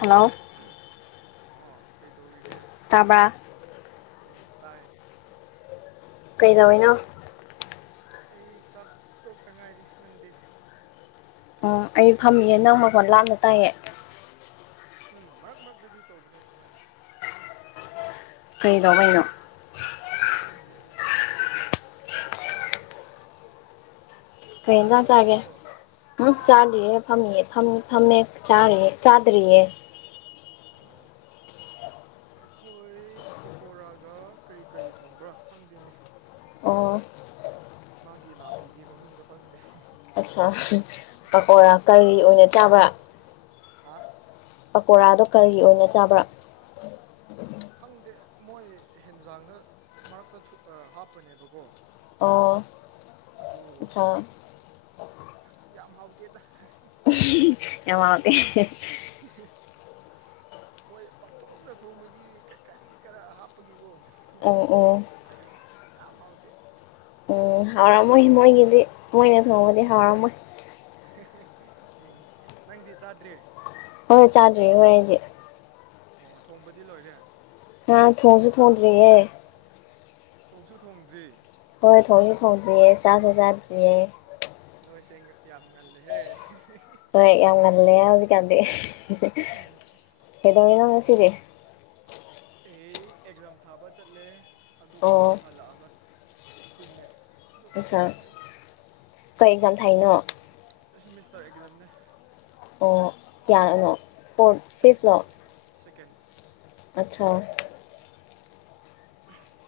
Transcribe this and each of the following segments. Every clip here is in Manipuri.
ꯍꯂꯣ ꯑꯣ ꯀꯩ ꯇꯧꯔꯤꯒꯦ ꯇꯕ꯭ꯔꯥ ꯎꯝ ꯇꯥꯔꯦ ꯀꯩꯗꯧꯏꯅꯣ ꯑꯩ ꯆꯥꯛ ꯇꯣꯛꯇ ꯉꯥꯏꯔꯤ ꯅꯪꯗꯤ ꯎꯝ ꯑꯩ ꯐꯝꯃꯤꯌꯦꯦ ꯅꯪ ꯃꯈꯣꯟ ꯂꯥꯞꯅ ꯇꯥꯏꯌꯦ ꯎꯝ ꯃꯔꯛ ꯃꯔꯛꯇꯗꯤ ꯇꯧꯕꯅꯦ ꯁꯨꯃꯥꯏꯅ ꯊ ꯂꯣꯋꯥꯏꯩꯅꯣ ꯈꯪꯗꯦ ꯀꯩꯟꯖ ꯆꯥꯛꯇꯤ ꯆꯥꯒꯦ ꯆꯥꯔꯕꯣ ꯎꯝ ꯍꯥ ꯆꯥꯗꯤꯔꯦ ꯐꯝꯃꯤꯌꯦ ꯍꯃꯦ ꯆꯥ ꯆꯥꯗꯔꯤꯌꯦ ꯑꯣ ꯑꯩꯈꯣꯏ ꯄꯀꯣꯔꯥꯒ ꯀꯔꯤ ꯀꯔꯤ ꯊꯣꯡꯕ꯭ꯔꯥ ꯈꯪꯗꯦꯅꯦ ꯑꯣ ꯃꯥꯒꯤ ꯅꯥꯄꯤꯒꯤ ꯃꯃꯤꯡꯗꯣ ꯈꯪꯗꯦ ꯑꯠꯆꯥ ꯄꯥ ꯀꯔꯤ ꯑꯣꯏꯅ ꯆꯥꯕ꯭ꯔꯥ ꯑ ꯄꯀꯣꯔꯥꯗꯣ ꯀꯔꯤ ꯑꯣꯏꯅ ꯆꯥꯕ꯭ꯔꯥ ꯈꯪꯗꯦ ꯃꯣꯏ ꯍꯦꯟꯖꯥꯡꯗ ꯃꯔꯛꯇ ꯍꯥꯞꯄꯅꯦꯕꯀꯣ ꯑꯗꯨ ꯆꯥ ꯌꯥꯝ ꯍꯥꯎꯇꯗ ꯌꯥꯝꯃꯗꯤ ꯃꯣꯏ ꯄꯥꯡꯊꯣꯛ ꯈ꯭ꯔ ꯊꯣꯡꯕꯒꯤ ꯀꯔꯤ ꯀꯔꯥ ꯍꯥꯞꯄꯒꯤꯀꯣ ꯑ ꯑꯣ ꯑ ꯍꯥꯎꯗꯤ ꯎꯝ ꯍꯥꯎꯔꯝꯃꯣꯏ ꯃꯣꯏꯒꯤꯗꯤ ꯃꯣꯏꯅ ꯊꯣꯡꯕꯗꯤ ꯍꯥꯎꯔꯝꯃꯣꯏ ꯎꯝ ꯅꯪꯗꯤ ꯆꯥꯗ꯭ꯔꯦ ꯍꯣꯏ ꯍꯣꯏ ꯆꯥꯗ꯭ꯔꯤ ꯍꯣꯏ ꯑꯩꯗꯤ ꯑꯣ ꯊꯣꯡꯕꯗꯤ ꯂꯣꯏꯔꯦ ꯑꯥ ꯊꯣꯡꯁꯨ ꯊꯣꯡꯗ꯭ꯔꯤꯌꯦꯦ ꯇꯧꯁꯨ ꯊꯣꯡꯗ꯭ꯔꯤ ꯍꯣꯏ ꯊꯣꯡꯁꯨ ꯊꯣꯡꯗ꯭ꯔꯤꯌꯦ ꯆꯥꯁꯨ ꯆꯥꯗ꯭ꯔꯤꯌꯦ ꯅꯣꯏꯁꯦ ꯌꯥꯝ ꯉꯜꯂꯦꯍꯦ ꯍꯣꯏ ꯌꯥꯝ ꯉꯜꯂꯦ ꯍꯧꯖꯤꯀꯜꯗꯤ ꯉꯁꯤꯔꯦ ꯑꯩ ꯑꯦꯛꯖꯥꯝ ꯊꯥꯕ ꯆꯠꯂꯦ ꯑꯗꯨꯒ ꯑꯣ ꯍꯜꯂꯛꯑꯒ ꯇꯨꯝꯃꯦ ꯑꯗꯨ ꯑꯆꯥ ꯑꯗꯨꯈꯛꯅꯦꯗ ꯈꯣꯏ ꯑꯦꯛꯖꯥꯝ ꯊꯥꯥꯏꯅꯣ ꯑꯁꯤ ꯃꯤꯁ ꯇꯧꯔ ꯑꯦꯛꯖꯝꯅꯦ ꯑꯣ ꯌꯥꯅꯣ ꯐꯣꯔ ꯐꯤꯐ ꯂꯥꯛ ꯁꯦꯀꯦꯟ ꯑꯆꯥꯥ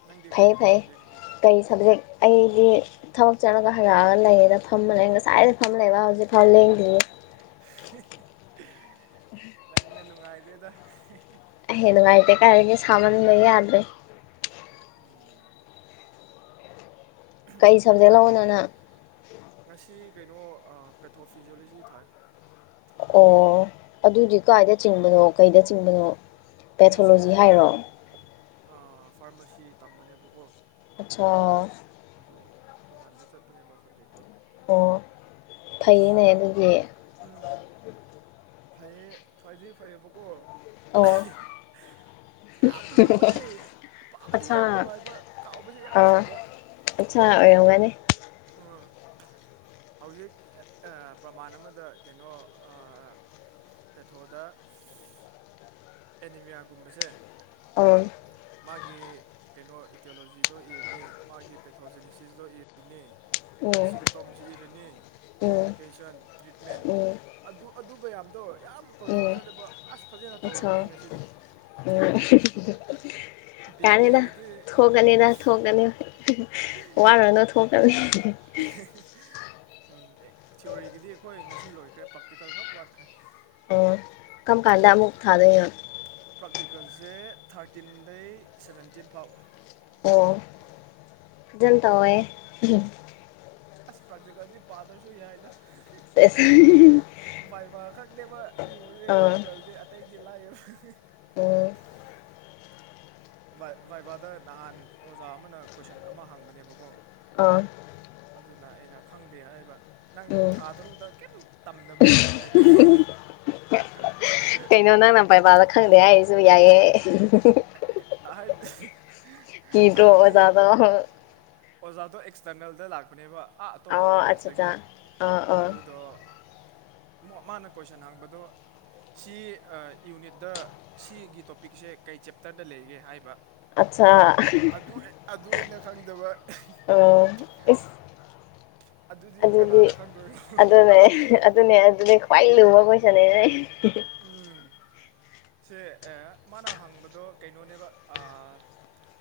ꯅꯪꯗꯤ ꯀꯩ ꯐꯩ ꯐꯩ ꯇꯧꯔꯝꯒꯦ ꯉꯁꯤ ꯀꯔꯤ ꯁꯕꯖꯦꯛ ꯑꯩꯗꯤ ꯊꯕꯛ ꯆꯠꯂꯒ ꯍꯩꯔꯛꯑꯒ ꯂꯩꯌꯦꯦꯅ ꯐꯝꯃ ꯂꯩꯔ ꯉꯁꯥꯏꯗ ꯐꯝꯃ ꯂꯩꯕ ꯍꯧꯖꯤꯛꯐꯥꯎ ꯂꯦꯡꯗ꯭ꯔꯤꯦ ꯅꯪꯅ ꯅꯨꯡꯉꯥꯏꯗꯦꯗ ꯍꯦꯩꯅꯅꯨꯡꯉꯥꯏꯇ ꯀꯥꯏꯔꯒꯤ ꯁꯃꯅ ꯂꯩꯦ ꯌꯥꯗꯃꯦ ꯎꯝ ꯀꯩ ꯁꯕꯖꯦꯛ ꯑꯩꯈꯣꯏ ꯂꯅꯣꯅ ꯉꯁꯤ ꯀꯩꯅꯣ ꯄꯦꯊꯣꯐꯤꯖꯤꯌꯣꯂꯣꯖꯤ ꯊꯥꯏ ꯑꯣ ꯑꯗꯨꯗꯤ ꯀꯥꯏꯗ ꯆꯤꯡꯕꯅꯣ ꯀꯩꯗ ꯆꯤꯡꯕꯅꯣ ꯄꯦꯊꯣꯂꯣꯖꯤ ꯍꯥꯏꯔꯣ ꯑ ꯐꯥꯔꯃꯥꯁꯤ ꯇꯝꯕꯅꯦꯕꯀꯣ ꯑꯆꯥ ꯇꯨꯡ ꯋꯥꯥꯟꯗꯅ ꯆꯠꯇꯅꯦꯕ ꯁꯕꯖꯦꯛ ꯇꯣ ꯑꯣ ꯐꯩꯅꯦ ꯑꯗꯨꯗꯤ ꯎꯝ ꯐꯩꯌꯦ ꯐꯗꯤ ꯐꯩꯌꯦꯕꯀꯣ ꯑꯣ ꯌꯥꯝ ꯂꯨꯕꯗꯤ ꯄꯥꯕꯗꯤ ꯌꯥꯝ ꯑꯆꯥ ꯅꯨꯡꯉꯥꯏꯕ ꯀꯥꯎꯕꯁꯦ ꯌꯥꯝ ꯑ ꯊꯨꯕ ꯑꯆꯥ ꯑꯣꯏꯔꯝꯒꯅꯤ ꯍꯧꯖꯤꯛ ꯄ꯭ꯔꯃꯥꯟ ꯑꯃꯗ ꯀꯩꯅꯣ ꯄꯦꯊꯣꯗ ꯑꯦꯅꯤꯃꯤꯌꯥꯒꯨꯝꯕꯁꯦ ꯑꯣ ꯃꯥꯒꯤ ꯀꯩꯅꯣ ꯏꯇꯤꯌꯣꯂꯣꯖꯤꯗꯣ ꯏꯔꯤꯅꯤ ꯃꯥꯒꯤ ꯄꯦꯊꯣꯖꯤꯦꯅꯤꯁꯤꯁꯇꯣ ꯏꯔꯤꯅꯤ ꯎꯝ ꯁꯤꯝꯇꯣꯝꯁ ꯏꯔꯅꯤ ꯎꯝ ꯀꯣꯝꯄ꯭ꯂꯤꯀꯦꯁꯟ ꯇ꯭ꯔꯤꯠꯃꯦꯟ ꯎꯝ ꯑꯗꯨ ꯑꯗꯨ ꯃꯌꯥꯝꯗꯣ ꯌꯥꯝ ꯀꯟꯐ꯭ꯌꯨꯖ ꯎꯝ ꯆꯂꯦꯕ ꯑꯁ ꯐꯖꯅ ꯑꯠꯁꯥ ꯇꯧꯔꯝꯅꯦ ꯉꯁꯤꯗꯤ ꯕꯦꯛ ꯌꯥꯅꯤꯗ ꯂꯩꯔꯗꯤ ꯊꯣꯛꯀꯅꯤꯗ ꯎꯝ ꯊꯣꯛꯀꯅꯤ ꯋꯥꯔꯅꯨ ꯊꯣꯛꯀꯅꯤ [unintelligible] ꯎꯝ ꯊꯤꯑꯣꯔꯤꯒꯤꯗꯤ ꯑꯩꯈꯣꯏ ꯉꯁꯤ ꯂꯣꯏꯈ꯭ꯔꯦ ꯄ꯭ꯔꯥꯛꯇꯤꯀꯜ ꯈꯛ ꯋꯥꯠꯈ꯭ꯔꯦ ꯀꯝ ꯀꯥꯟꯗ ꯑꯃꯨꯛ ꯊꯥꯗꯣꯏꯅꯣ ꯄ꯭ꯔꯥꯛꯇꯤꯀꯜꯁꯦ ꯊꯥꯔꯇꯤꯟꯗꯩ ꯁꯕꯦꯟꯇꯤꯟ ꯐꯥꯎ ꯖꯨꯟ ꯇꯧꯋꯦ ꯑꯁ ꯄ꯭ꯔꯛꯇꯤꯀꯜꯗꯤ ꯄꯥꯗꯔ꯭ ꯁꯨ ꯌꯥꯏꯗ ꯑꯦꯁ ꯀ ꯃꯥ ꯂ ꯂꯩ ꯄꯔꯇꯀꯜꯗ ꯑꯇꯩꯗꯤ ꯂꯥꯌꯦꯕ ꯎꯝ ꯕꯥꯏ ꯕꯥꯏꯚꯗ ꯅꯍꯥꯟ ꯑꯣꯖꯥ ꯑꯃꯅ ꯀꯣꯏꯁꯟ ꯑꯃ ꯍꯥꯡꯕꯅꯦꯕꯀꯣ ꯑꯥ [unintelligible] ꯑꯗꯨꯅ ꯑꯩꯅ ꯈꯪꯗꯦ ꯍꯥꯏꯕ ꯅꯪ ꯎꯝ ꯊꯥ ꯇꯔꯨꯛꯇ ꯀꯦꯝ ꯇꯝꯗꯕ꯭ꯔꯣ ꯍꯥꯏ ꯂꯥꯏꯔꯤ ꯀꯩꯅꯣ ꯅꯪ ꯅ ꯕꯥꯏꯕꯥꯗ ꯈꯪꯗꯦ ꯍꯥꯏꯁꯨ ꯌꯥꯏꯌꯦ ꯍꯥꯏꯊꯤ ꯀꯤꯗꯔꯣ ꯑꯣꯖꯥꯗꯣ ꯑꯣꯖꯥꯗꯣ ꯑꯦꯛꯁꯇꯔꯅꯦꯜꯗ ꯂꯥꯛꯄꯅꯦꯕ ꯑꯥ ꯑꯇꯣꯞ ꯄꯥ ꯑꯣ ꯑꯠꯆꯥ ꯑꯠꯆꯥ ꯀꯣꯂꯦꯖꯇꯒꯤ ꯑꯥ ꯑꯥ ꯑꯗꯨꯗꯣ ꯃꯥꯅ ꯀꯣꯏꯁꯟ ꯍꯡꯕꯗꯣ ꯁꯤ ꯌꯨꯅꯤꯠꯇ ꯁꯤꯒꯤ ꯇꯣꯄꯤꯛꯁꯦ ꯀꯩ ꯆꯦꯞꯇꯔꯗ ꯂꯩꯒꯦ ꯍꯥꯏꯕ ꯑꯠꯆꯥ ꯑꯗꯨꯒꯤ ꯑꯗꯨ ꯑꯩꯅ ꯈꯪꯗꯕ ꯑꯣ ꯏꯁ ꯑꯗꯨꯗꯤ ꯀꯅꯥꯅ ꯈꯪꯗꯣꯏꯅꯣ ꯑꯗꯨꯅꯦ ꯑꯗꯨꯅꯦ ꯑꯗꯨꯗꯤ ꯈ꯭ꯋꯥꯏ ꯂꯨꯕ ꯀꯣꯏꯁꯅꯦꯅꯦ ꯍ [unintelligible] ꯎꯝ ꯁꯦ ꯃꯥꯅ ꯍꯪꯕꯗꯣ ꯀꯩꯅꯣꯅꯦꯕ ꯑ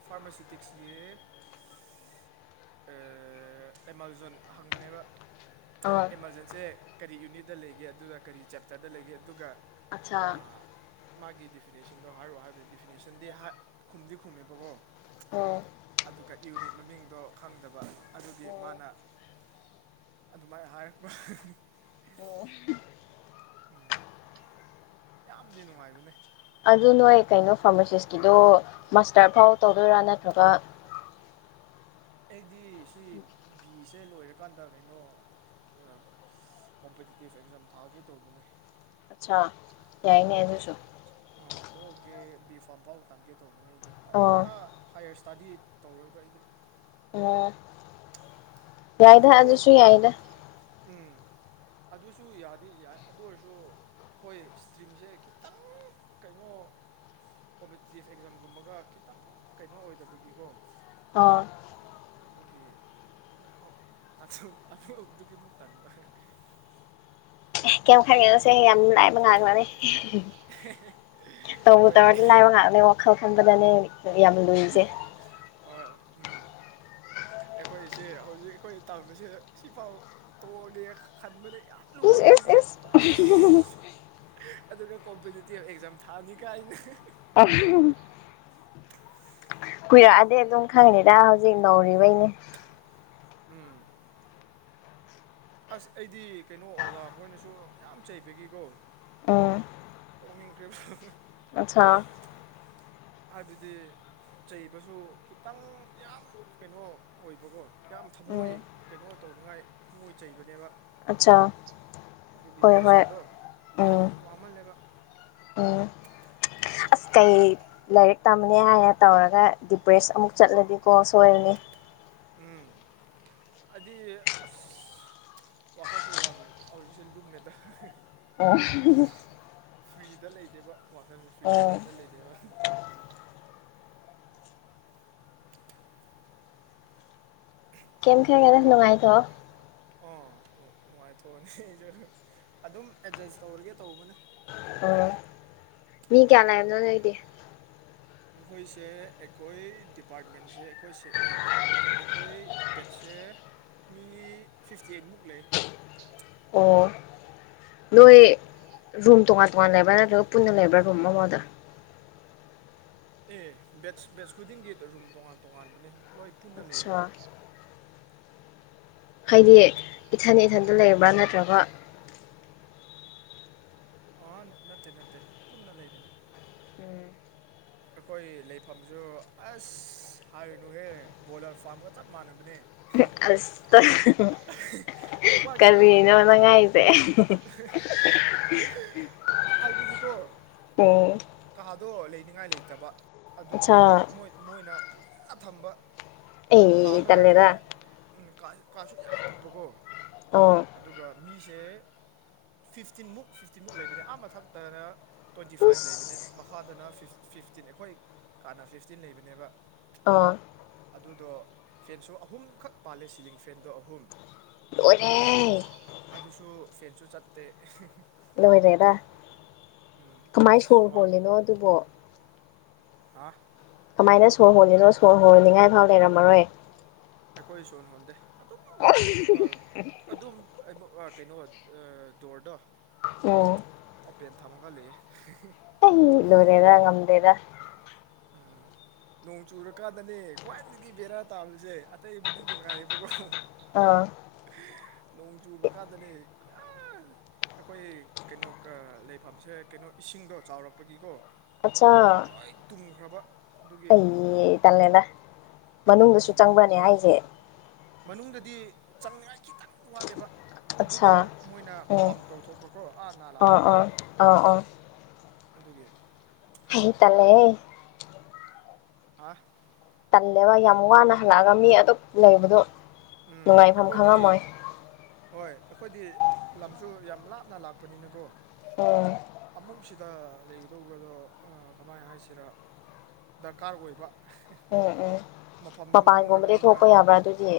ꯐꯥꯔꯃꯥꯁꯤꯇꯤꯛꯁ ꯀꯤ ꯑꯦ ꯑꯦ ꯑꯦꯃꯥꯖꯣꯟ ꯍꯪꯕꯅꯦꯕ ꯑ ꯑꯦꯃꯥꯔꯖꯦꯟꯁꯦ ꯀꯔꯤ ꯌꯨꯅꯤꯠꯇꯗ ꯂꯩꯒꯦ ꯑꯗꯨꯒ ꯀꯔꯤ ꯆꯦꯞꯇꯔꯗ ꯂꯩꯒꯦ ꯑꯗꯨꯒ ꯑꯆꯥ ꯑ, ꯃꯥꯒꯤ ꯗꯤꯐꯤꯅꯦꯁꯟꯗꯣ ꯍꯥꯏꯔꯛꯑꯣ ꯍꯥꯏꯕꯗꯤ ꯗꯤꯐꯤꯅꯦꯁꯟꯗꯤ ꯈꯨꯝꯗꯤ ꯈꯨꯝꯃꯦꯕꯀꯣ ꯑꯣ ꯑꯗꯨꯒ ꯌꯨꯅꯤꯠ ꯃꯃꯤꯡꯗꯣ ꯈꯪꯗꯕ ꯑꯗꯨꯒꯤ ꯃꯥꯅ ꯎꯝ ꯑꯗꯨꯃꯥꯏꯅ ꯍꯥꯏꯔꯛꯄ ꯎꯝ ꯌꯥꯝꯗꯤ ꯅꯨꯡꯉꯥꯏꯕꯅꯦ ꯑꯗꯨ ꯅꯣꯏ ꯀꯩꯅꯣ ꯐꯥꯔꯃꯥꯁꯤꯁꯀꯤꯗꯣ ꯃꯥꯁꯇꯔ ꯐꯥꯎ ꯇꯧꯗꯣꯏꯔꯥ ꯅꯠꯇ꯭ꯔꯒ [inaudible] ꯑꯩꯗꯤ ꯁꯤ ꯕꯤꯁꯦ ꯂꯣꯏꯔꯀꯥꯟꯗ ꯀꯩꯅꯣ ꯀꯣꯝꯄꯤꯇꯤꯇꯤꯚ ꯑꯦꯛꯖꯥꯝ ꯊꯥꯒꯦ ꯇꯧꯕꯅꯦ ꯑꯆꯥꯥ ꯌꯥꯏꯅꯦ ꯑꯗꯨꯁꯨ ꯑ ꯇꯣ ꯑꯦ ꯕꯤ ꯐꯥꯕꯥꯝ ꯐꯥꯎ ꯇꯥꯪꯒꯦ ꯑꯣ ꯏꯁꯇꯗꯤ ꯇꯧꯔꯣꯏꯕ ꯑꯩꯗꯤ ꯎꯝ ꯌꯥꯏꯗ ꯑꯗꯨ ꯑꯗꯁꯨ ꯌꯥꯏꯗ ꯎꯝ ꯑꯗꯨꯁꯨ ꯌꯥꯗꯤ ꯌꯥꯏ ꯑꯗꯨ ꯑꯣꯏꯔꯁꯨ ꯑꯩꯈꯣꯏ ꯏꯁꯇ꯭ꯔꯤꯝꯁꯦ ꯈꯤꯇꯪ ꯀꯩꯅꯣ ꯀꯣꯝꯄꯤꯇꯤꯇꯤꯞ ꯑꯦꯛꯖꯥꯝꯒꯨꯝꯕꯒ ꯈꯤꯇꯪ ꯀꯩꯅꯣ ꯑꯣꯏꯗꯕꯒꯤꯀꯣ ꯑꯣ ꯑꯗꯨꯒꯤ ꯑ ꯑꯗꯨꯒꯤꯃꯨꯛꯇ ꯇꯕ ꯑꯦ ꯀꯩꯝ ꯈꯪꯒꯦꯅꯣꯁꯦ ꯌꯥꯝ ꯂꯥꯏꯕ ꯉꯥꯛꯅꯅꯤ ꯇꯧꯕ ꯍꯣꯏ ꯇꯧꯔꯗꯤ ꯂꯥꯏꯕ ꯉꯥꯛꯅꯦ ꯋꯥꯈꯜ ꯈꯟꯕꯗꯅꯦ ꯌꯥꯝ ꯂꯨꯖꯩ ꯍꯣꯏ ꯎꯝ ꯑꯩꯈꯣꯏꯁꯦ ꯍꯧꯖꯤꯛ ꯑꯩꯈꯣꯏ ꯇꯁꯗ ꯁꯤꯐꯥꯎ ꯇꯣꯛꯑꯒꯦ ꯈꯟꯕꯔꯦ ꯌꯥꯝ ꯂꯨꯃꯟꯕꯒꯤ ꯑꯁ ꯍ ꯑꯗꯨꯒ ꯀꯣꯝꯄꯤꯇꯤꯇꯤꯚ ꯑꯦꯛꯖꯥꯝ ꯊꯥꯅꯤ ꯀꯥꯏꯅ ꯑ ꯀꯨꯏꯔꯛꯑꯗꯤ ꯑꯗꯨꯝ ꯈꯪꯉꯅꯤꯗ ꯍꯧꯖꯤꯛ ꯅꯧꯔꯤꯕꯩꯅꯦ ꯎꯝ ꯑꯁ ꯑꯩꯗꯤ ꯀꯩꯅꯣ ꯑꯣꯖꯥ ꯑꯩꯈꯣꯏꯅꯁꯨ ꯌꯥꯝ ꯆꯩꯕꯒꯤꯀꯣ ꯇꯧꯃꯤꯤꯟ ꯀ꯭ꯔꯦ ꯑꯆꯥꯆꯥ ꯑꯗꯨꯗꯤ ꯆꯩꯕꯁꯨ ꯈꯤꯇꯪ ꯌꯥꯝ ꯀꯩꯅꯣ ꯑꯣꯏꯕꯀꯣ ꯌꯥꯝ ꯊꯃꯣꯏ ꯎꯝ ꯀꯩꯅꯣ ꯇꯧ ꯇꯧꯅꯤꯡꯉꯥꯏ ꯄꯨꯡꯣꯏ ꯆꯩꯕꯅꯦꯕ ꯑꯆꯥ ꯑꯗꯨꯒꯤ ꯄ꯭ꯔꯦꯁꯔꯗꯣ ꯌꯥꯝ ꯋꯥꯃꯜꯂꯦꯕ ꯎꯝ ꯑꯁ ꯀꯩ ꯂꯥꯏꯔꯤꯛ ꯇꯝꯃꯅꯤ ꯍꯥꯏꯅ ꯇꯧꯔꯒ ꯗꯤꯄ꯭ꯔꯦꯁ ꯑꯃꯨꯛ ꯆꯠꯂꯗꯤꯀꯣ ꯑꯣꯏꯅꯤ ꯎꯝ ꯍꯥꯏꯗꯤ ꯑꯁ ꯋꯥꯈꯜꯁꯦ ꯌꯥꯝ ꯍꯧꯖꯤꯛꯁꯦ ꯂꯨꯝꯃꯦꯗ ꯑ ꯐ꯭ꯔꯤꯗ ꯂꯩꯗꯦꯕ ꯋꯥꯈꯜꯁꯦ ꯐ꯭ꯔꯤ ꯏꯁꯇꯦꯠꯠꯇ ꯂꯩꯗꯦꯕ ꯀꯝ ꯈꯔ ꯀꯗ ꯅꯨꯡꯉꯥꯏꯊꯣ ꯑꯣ ꯅꯨꯡꯉꯥꯏꯊꯣꯛꯑꯅꯤ ꯑꯩꯁ ꯑꯗꯨꯝ ꯑꯦꯗꯖꯁ ꯇꯧꯔꯒꯦ ꯇꯧꯕꯅꯦ ꯑꯣ ꯃꯤ ꯀꯌꯥ ꯂꯅꯥꯏꯝꯅꯣ ꯅꯣꯏꯗꯤ ꯑꯩꯈꯣꯏꯁꯦ ꯑꯩꯈꯣꯏ ꯗꯤꯄꯥꯔꯠꯃꯦꯟꯁꯦ ꯑꯩꯈꯣꯏꯦ ꯅꯠꯇꯦ ꯑꯩꯈꯣꯏ ꯕꯦꯠꯁꯦ ꯑꯗ ꯃꯤ ꯐꯤꯐꯇꯤ ꯑꯩꯠꯃꯨꯛ ꯂꯩ ꯑꯣ ꯅꯣꯏ ꯔꯨꯝ ꯇꯣꯉꯥꯟ ꯇꯣꯉꯥꯟ ꯂꯩꯕ꯭ꯔꯥ ꯅꯠꯇ꯭ꯔꯒ ꯄꯨꯟꯅ ꯂꯩꯕ꯭ꯔꯥ ꯔꯨꯝ ꯑꯃꯗ ꯑꯦ ꯕꯦꯠ ꯕꯦꯠꯁ ꯈꯨꯗꯤꯡꯒꯤ ꯔꯨꯝ ꯇꯣꯉꯥꯟ ꯇꯣꯉꯥꯟꯕꯅꯤ ꯂꯣꯏ ꯄꯨꯟꯅ ꯂꯩꯕꯅꯦ ꯑꯠꯁꯥ ꯍꯥꯏꯗꯤ ꯏꯊꯟ ꯏꯊꯟꯗ ꯂꯩꯕ꯭ꯔꯥ ꯅꯠꯇ꯭ꯔꯒ ꯑ ꯅꯠꯇꯦ ꯅꯠꯇꯦ ꯄꯨꯟꯅ ꯂꯩꯕꯅꯤ ꯑꯩꯈꯣꯏ ꯂꯩꯐꯝꯁꯨ ꯑꯁ ꯍꯥꯏꯔꯤꯨꯅꯨꯍꯦ ꯕꯣꯏꯂꯔ ꯐꯥꯔꯝꯒ ꯆꯞ ꯃꯥꯟꯅꯕꯅꯦ ꯑꯁ ꯅꯨꯄꯥꯒꯤ ꯔꯨꯝ ꯀꯕꯤꯅꯅꯉꯥꯏꯁꯦ ꯍꯥꯏꯕꯨꯗꯤꯀꯣ ꯎꯝ ꯑꯗꯣ ꯂꯩꯅꯤꯡꯉꯥꯏ ꯂꯩꯇꯕ ꯑꯗꯨꯒꯤ ꯃꯣꯏꯅ ꯄꯨꯟꯅ ꯊꯝꯕ ꯀꯥ ꯑꯩ ꯑꯃꯗ ꯇꯜꯂꯦꯗ ꯑꯩꯈꯣꯏ ꯎ ꯀꯥꯁꯨ ꯌꯥꯝ ꯄꯤꯛꯄꯀꯣ ꯑꯣ ꯑꯗꯨꯒ ꯃꯤꯁꯦ ꯐꯤꯐꯇꯤꯟꯃꯨꯛ ꯐꯤꯐꯇꯤꯟꯃꯨꯛ ꯂꯩꯕꯅꯦ ꯑ ꯃꯊꯛꯇꯅ ꯇ꯭ꯋꯦꯟꯇꯤ ꯐꯥꯏꯚ ꯂꯩꯕꯅꯦ ꯏꯁ ꯃꯈꯥꯗꯅ ꯐꯤꯐꯇꯤꯟ ꯑꯩꯈꯣꯏ ꯀꯥꯟꯅ ꯐꯤꯐꯇꯤꯟ ꯂꯩꯕꯅꯦꯕ ꯑ ꯑꯗꯨꯗꯣ ꯐꯦꯟꯁꯨ ꯑꯍꯨꯝꯈꯛ ꯄꯥꯜꯂꯦ ꯁꯤꯂꯤꯡ ꯐꯦꯟꯗꯣ ꯑꯍꯨꯝ ꯂꯣꯏꯔꯦ ꯍꯦ ꯁꯨ ꯆꯠꯇꯦ ꯂꯣꯏꯔꯦꯗ ꯎꯝ ꯀꯃꯥꯏ ꯑꯁ ꯁꯣꯔ ꯍꯣꯜꯂꯤꯅꯣ ꯑꯗꯨꯕꯣ ꯍꯥꯥ ꯀꯃꯥꯏꯅ ꯁꯣꯔ ꯍꯣꯜꯂꯤꯅꯣ ꯁꯣꯔ ꯍꯣꯅꯤꯡꯉꯥꯏꯐꯥꯎ ꯂꯩꯔꯝꯃꯔꯣꯏ ꯑꯩꯈꯣꯏ ꯁꯣꯟ ꯍꯣꯟꯗꯦ ꯑꯗꯨꯝ [inaudible] ꯑ ꯀꯩꯅꯣ ꯑ ꯗꯣ꯭ꯔꯗꯥꯣ ꯑꯣ ꯊꯥ ꯃꯥꯡꯒꯜꯂꯤ ꯂ‌ꯣꯏꯔꯦꯗ ꯉꯝꯗꯦꯗ ꯎꯝ ꯅꯣꯡ ꯆꯨꯔꯀꯥꯟꯗꯅꯦ ꯈ꯭ꯋꯥꯏꯗꯒꯤ ꯕꯦꯔꯥ ꯇꯥꯕꯁꯦ ꯑꯇꯩꯕꯨꯗꯤ ꯅꯨꯡꯉꯥꯏꯔꯕꯀꯣ ꯑꯥ ꯅꯣꯡ ꯆꯨꯕ ꯀꯥꯟꯗꯅꯦ ꯑꯩꯈꯣꯏ ꯀꯩꯅꯣ ꯂꯩꯐꯝꯁꯦ ꯀꯩꯅꯣ ꯏꯁꯤꯡꯗꯣ ꯆꯥꯎꯔꯛꯄꯒꯤꯀꯣ ꯑꯆꯥ ꯊꯨꯝꯈ꯭ꯔꯕ ꯑꯩ ꯇꯜꯂꯦꯗ ꯃꯅꯨꯡꯗꯁꯨ ꯎꯝ ꯆꯪꯕ꯭ꯔꯥꯅꯦ ꯍꯥꯏꯁꯦ ꯃꯅꯨꯡꯗꯗꯤ ꯆꯪꯅꯤꯉꯥꯏ ꯈꯤ ꯈꯤꯇꯪ ꯋꯥꯠꯂꯦꯕ ꯑꯠꯁꯥ ꯑꯗꯨꯗꯣ ꯃꯣꯏꯅ ꯎꯝ ꯄꯝ ꯇꯧꯊꯣꯛꯄꯀꯣ ꯑꯥ ꯅꯥꯂꯥꯗ ꯑꯥ ꯑꯥ ꯑꯗꯨꯒꯤ ꯍꯩ ꯇꯜꯂꯦꯍ‌ꯦ ꯑꯥ ꯇꯜꯂꯦꯕ ꯌꯥꯝ ꯋꯥꯅ ꯍꯜꯂꯛꯑꯒ ꯃꯤ ꯑꯗꯨꯛ ꯂꯩꯕꯗꯣ ꯎꯝ ꯅꯨꯡꯉꯥꯏꯐꯝ ꯈꯪꯉꯝꯃꯣꯏ ꯑꯩꯈꯣꯏꯗꯤ ꯍꯣꯏ ꯑꯩꯈꯣꯏꯗꯤ ꯂꯝꯁꯨ ꯌꯥꯝ ꯂꯥꯞꯅ ꯂꯥꯛꯄꯅꯤꯅꯀꯣ ꯑꯣ ꯑ ꯗ ꯂꯩꯒꯗꯧꯕꯗꯣ ꯀꯃꯥꯏꯅ ꯍꯥꯏꯁꯤꯔꯥ ꯗ꯭ꯔꯀꯥ꯭ꯔ ꯑꯣꯏꯕ ꯎꯝ ꯎꯝ ꯃꯐꯝꯁꯨ ꯃꯄꯥꯟꯒꯨꯝꯕꯗꯒꯤ ꯈꯪꯗꯕꯅꯤꯅ ꯊꯣꯛꯄ ꯌꯥꯕ꯭ꯔꯥ ꯑꯗꯨꯗꯤ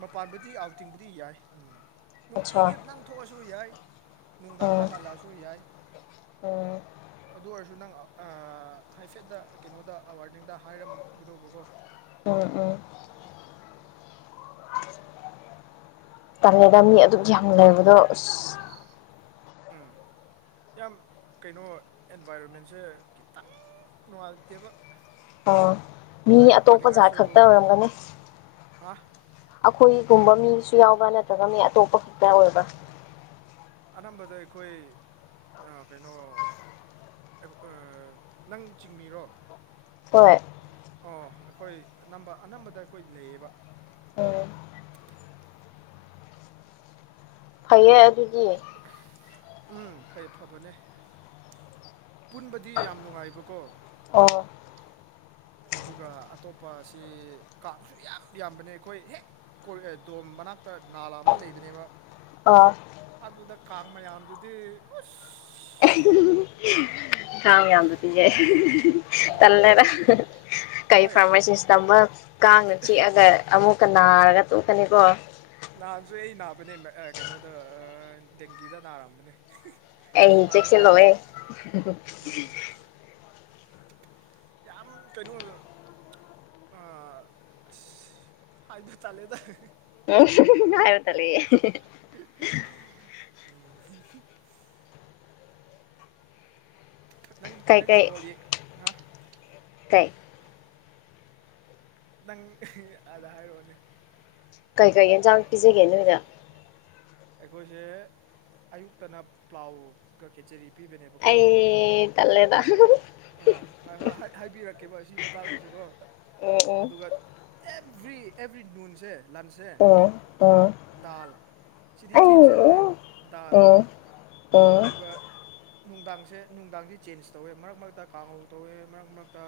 ꯃꯄꯥꯟꯕꯨꯗꯤ ꯑꯥꯎꯇꯤꯡꯕꯨꯗꯤ ꯌꯥꯏ ꯎꯝ ꯑꯠꯁꯥ ꯅꯨꯡꯇꯤꯒꯤ ꯅꯪ ꯊꯣꯛꯑꯁꯨ ꯌꯥꯏ ꯅꯨꯡꯗꯥꯡꯗ ꯎꯝ ꯍꯜꯂꯛꯑꯁꯨ ꯌꯥꯏ ꯎꯝ ꯑꯗꯨ ꯑꯣꯏ ꯑꯗꯨ ꯅꯪ ꯍꯥꯏꯐꯦꯠꯇ ꯀꯩꯅꯣꯗ ꯋꯥꯔꯗꯦꯟꯗ ꯍꯥꯏꯔꯝꯒꯗꯧꯕꯀꯣ ꯎꯝ ꯎꯝ ꯇꯜ ꯂꯦꯗ ꯃꯤ ꯑꯗꯨꯛ ꯌꯥꯝ ꯂꯩꯕꯗꯣ ꯑꯁ ꯎꯝ ꯌꯥꯝ ꯀꯩꯅꯣ ꯑꯦꯟꯚꯥꯏꯔꯣꯟꯃꯦꯟꯁꯦ ꯈꯤꯇꯪ ꯅꯨꯡꯉꯥꯏꯇꯦꯕ ꯑꯣ ꯃꯤ ꯂꯥꯏꯔꯤꯛ ꯑꯇꯣꯞꯄ ꯖꯥꯠ ꯄꯥꯅꯤꯡꯉꯥꯏꯁꯨ ꯈꯛꯇ ꯑꯣꯏꯔꯝꯒꯅꯤ ꯍꯥ ꯑꯩꯈꯣꯏ ꯒꯨꯝꯕ ꯃꯤꯁꯨ ꯌꯥꯎꯕ꯭ꯔ ꯅꯠꯇ꯭ꯔꯒ ꯃꯤ ꯑꯇꯣꯞꯄ ꯈꯛꯇ ꯑꯣꯏꯕ ꯑꯅꯝꯕꯗ ꯑꯩꯈꯣꯏ ꯀꯩꯅꯣ ꯅꯪ ꯆꯤꯡꯃꯤꯔꯣ ꯍꯣꯏ ꯑꯣ ꯑꯩꯈꯣꯏ ꯑꯅꯝꯕ ꯑꯅꯝꯕꯗ ꯑꯩꯈꯣꯏ ꯂꯩꯌꯦꯕ ꯑꯣꯝ ꯐꯩꯌꯦ ꯑꯗꯨꯗꯤ ꯎꯝ ꯐꯩ ꯐꯕꯅꯦ ꯄꯨꯟꯕꯗꯤ ꯌꯥꯝ ꯅꯨꯡꯉꯥꯏꯕꯀꯣ ꯑꯣ ꯑꯗꯨꯒ ꯑꯇꯣꯞꯄꯁꯤ ꯀꯥꯡꯁꯨ ꯌꯥꯝ ꯌꯥꯝꯕꯅꯤ ꯑꯩꯈꯣꯏ ꯍꯦꯛ ꯗꯣꯝ ꯃꯅꯥꯛ ꯅꯥꯂ ꯑꯃ ꯂꯩꯕꯅꯦꯕ ꯑꯥ ꯑꯗꯨꯗ ꯀꯥꯡ ꯃꯌꯥꯝꯗꯨꯗꯤ ꯎꯁ [unintelligible] ꯏꯟꯈꯥꯡ ꯌꯥꯝꯗ ꯄꯤꯖꯩ ꯎꯝ ꯇꯜꯂꯦꯔ ꯀꯩ ꯍꯣꯏ ꯐꯥꯔꯃꯥꯁꯤꯁ ꯇꯝꯕ ꯀꯥꯡꯅ ꯆꯤꯛꯑꯒ ꯑꯃꯨꯛꯀ ꯅꯥꯔꯒ ꯇꯣꯛꯀꯅꯤꯀꯣ ꯅꯅꯥꯁꯨ ꯑꯩ ꯅꯥꯕꯅꯦ ꯀꯩꯅꯣꯗ ꯑ ꯗꯦꯡꯒꯤꯗ ꯅꯥ ꯑꯔꯝꯕꯅꯦ ꯑ ꯏꯟꯆꯁ ꯅꯋꯦ ꯎꯝ ꯌꯥꯝ ꯀꯩꯅ ꯑ ꯍꯥꯏꯗ ꯆꯂꯦ ꯇ ꯎꯝ ꯍꯥꯏꯥꯏ ꯇꯂ ꯅꯪ ꯀꯩ ꯀꯩ ꯅꯪꯗꯤꯣꯜꯂꯤ ꯍꯥ ꯀꯩ ꯅꯪ ꯑꯗ ꯍꯥꯏꯔꯣꯅꯦꯦ ꯀꯩꯀꯩ ꯌꯦꯟꯁꯥꯡ ꯄꯤꯖꯒꯦ ꯅꯣꯏꯗ ꯑꯩꯈꯣꯏꯁꯦ ꯑꯌꯨꯛꯇꯅ ꯄ꯭ꯂꯥꯎꯒ ꯀꯦꯆꯔꯤ ꯑꯦ ꯇꯂꯦꯗ ꯑ ꯍꯣꯏ ꯍꯥꯏꯕꯤꯔꯛꯀꯦꯕꯣ ꯁꯤꯕ ꯇꯥꯗꯨꯁꯨꯀꯣ ꯎꯝ ꯑꯗꯨꯒ ꯑꯦꯚ꯭ꯔꯤ ꯑꯦꯚ꯭ꯔꯤ ꯅꯨꯟꯁꯦ ꯂꯟꯁꯁꯦ ꯎꯝ ꯗꯥꯜ ꯁꯤꯗꯤ ꯑꯩ ꯆꯦꯟꯖ ꯇꯧꯗꯦ ꯎꯝ ꯗꯥꯜ ꯎꯝ ꯑꯗꯨꯒ ꯅꯨꯡꯗꯥꯡꯁꯦ ꯅꯨꯡꯗꯥꯡꯁ ꯆꯦꯟꯖ ꯇꯧꯋꯦ ꯃꯔꯛ ꯃꯔꯛꯇ ꯀꯥꯡꯍꯧꯜ ꯇꯧꯋꯦ ꯃꯔꯛ ꯃꯔꯛꯇ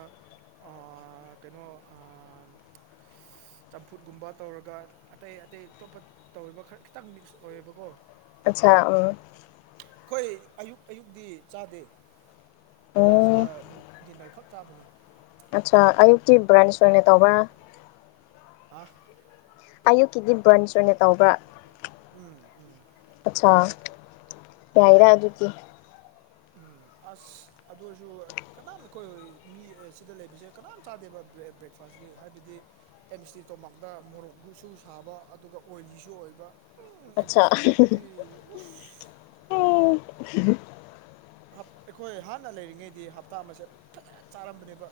ꯀꯩꯅꯣ ꯆꯝꯐꯨꯠꯒꯨꯝꯕ ꯇꯧꯔꯒ ꯑꯇꯩ ꯑꯇꯩ ꯑꯇꯣꯞꯄ ꯇꯧꯔꯤꯕ ꯈꯔ ꯈꯤꯇꯪ ꯃꯤꯛꯁ ꯑꯣꯏꯌꯦꯕꯀꯣ ꯑꯆꯥ ꯎꯝ ꯑꯩꯈꯣꯏ ꯑꯌꯨꯛ ꯑꯌꯨꯛꯇꯤ ꯆꯥꯗꯦ ꯂꯟꯁꯀ ꯅꯨꯡ ꯗꯤꯟꯅꯔ ꯈꯛ ꯆꯕꯅꯤ ꯑꯆꯥ ꯑꯌꯨꯛꯀꯤ ꯕ꯭ꯔꯥꯟ ꯁꯦꯟꯦ ꯇꯧꯕ꯭ꯔꯥ ꯑ ꯑꯌꯨꯛꯀꯤꯗꯤ ꯕ꯭ꯔꯟꯁ ꯑꯣꯏꯅ ꯇꯧꯕ꯭ꯔꯥ ꯎꯝ ꯎꯝ ꯑꯠꯆꯥ ꯌꯥꯏꯔ ꯑꯗꯨꯀꯤ ꯎꯝ ꯑꯁ ꯑꯗꯨ ꯑꯣꯏꯔꯁꯨ ꯀꯅꯥꯝ ꯑꯩꯈꯣꯏ ꯃꯤ ꯁꯤꯗ ꯂꯩꯕꯁꯦ ꯀꯅꯥꯝ ꯆꯥꯗꯦꯕ ꯕ꯭ꯔꯦꯛꯐꯥꯁ ꯍꯥꯏꯕꯗꯤ ꯑꯦꯝꯁꯇꯤ ꯇꯣꯝꯄꯥꯛꯇ ꯃꯣꯔꯣꯛꯒꯁꯨ ꯁꯥꯕ ꯑꯗꯨꯒ ꯑꯣꯏꯂꯤꯁꯨ ꯑꯣꯏꯕ ꯎꯝ ꯑꯠꯆꯥ ꯑꯇꯁꯨꯇꯣ ꯃꯥꯒꯗꯗꯤ ꯎ ꯎ ꯑꯩꯈꯣꯏ ꯍꯥꯟꯅ ꯂꯩꯔꯤꯉꯩꯗꯤ ꯍꯞꯇꯥ ꯑꯃꯁꯁꯦ ꯐ ꯆꯥꯔꯝꯕꯅꯦꯕ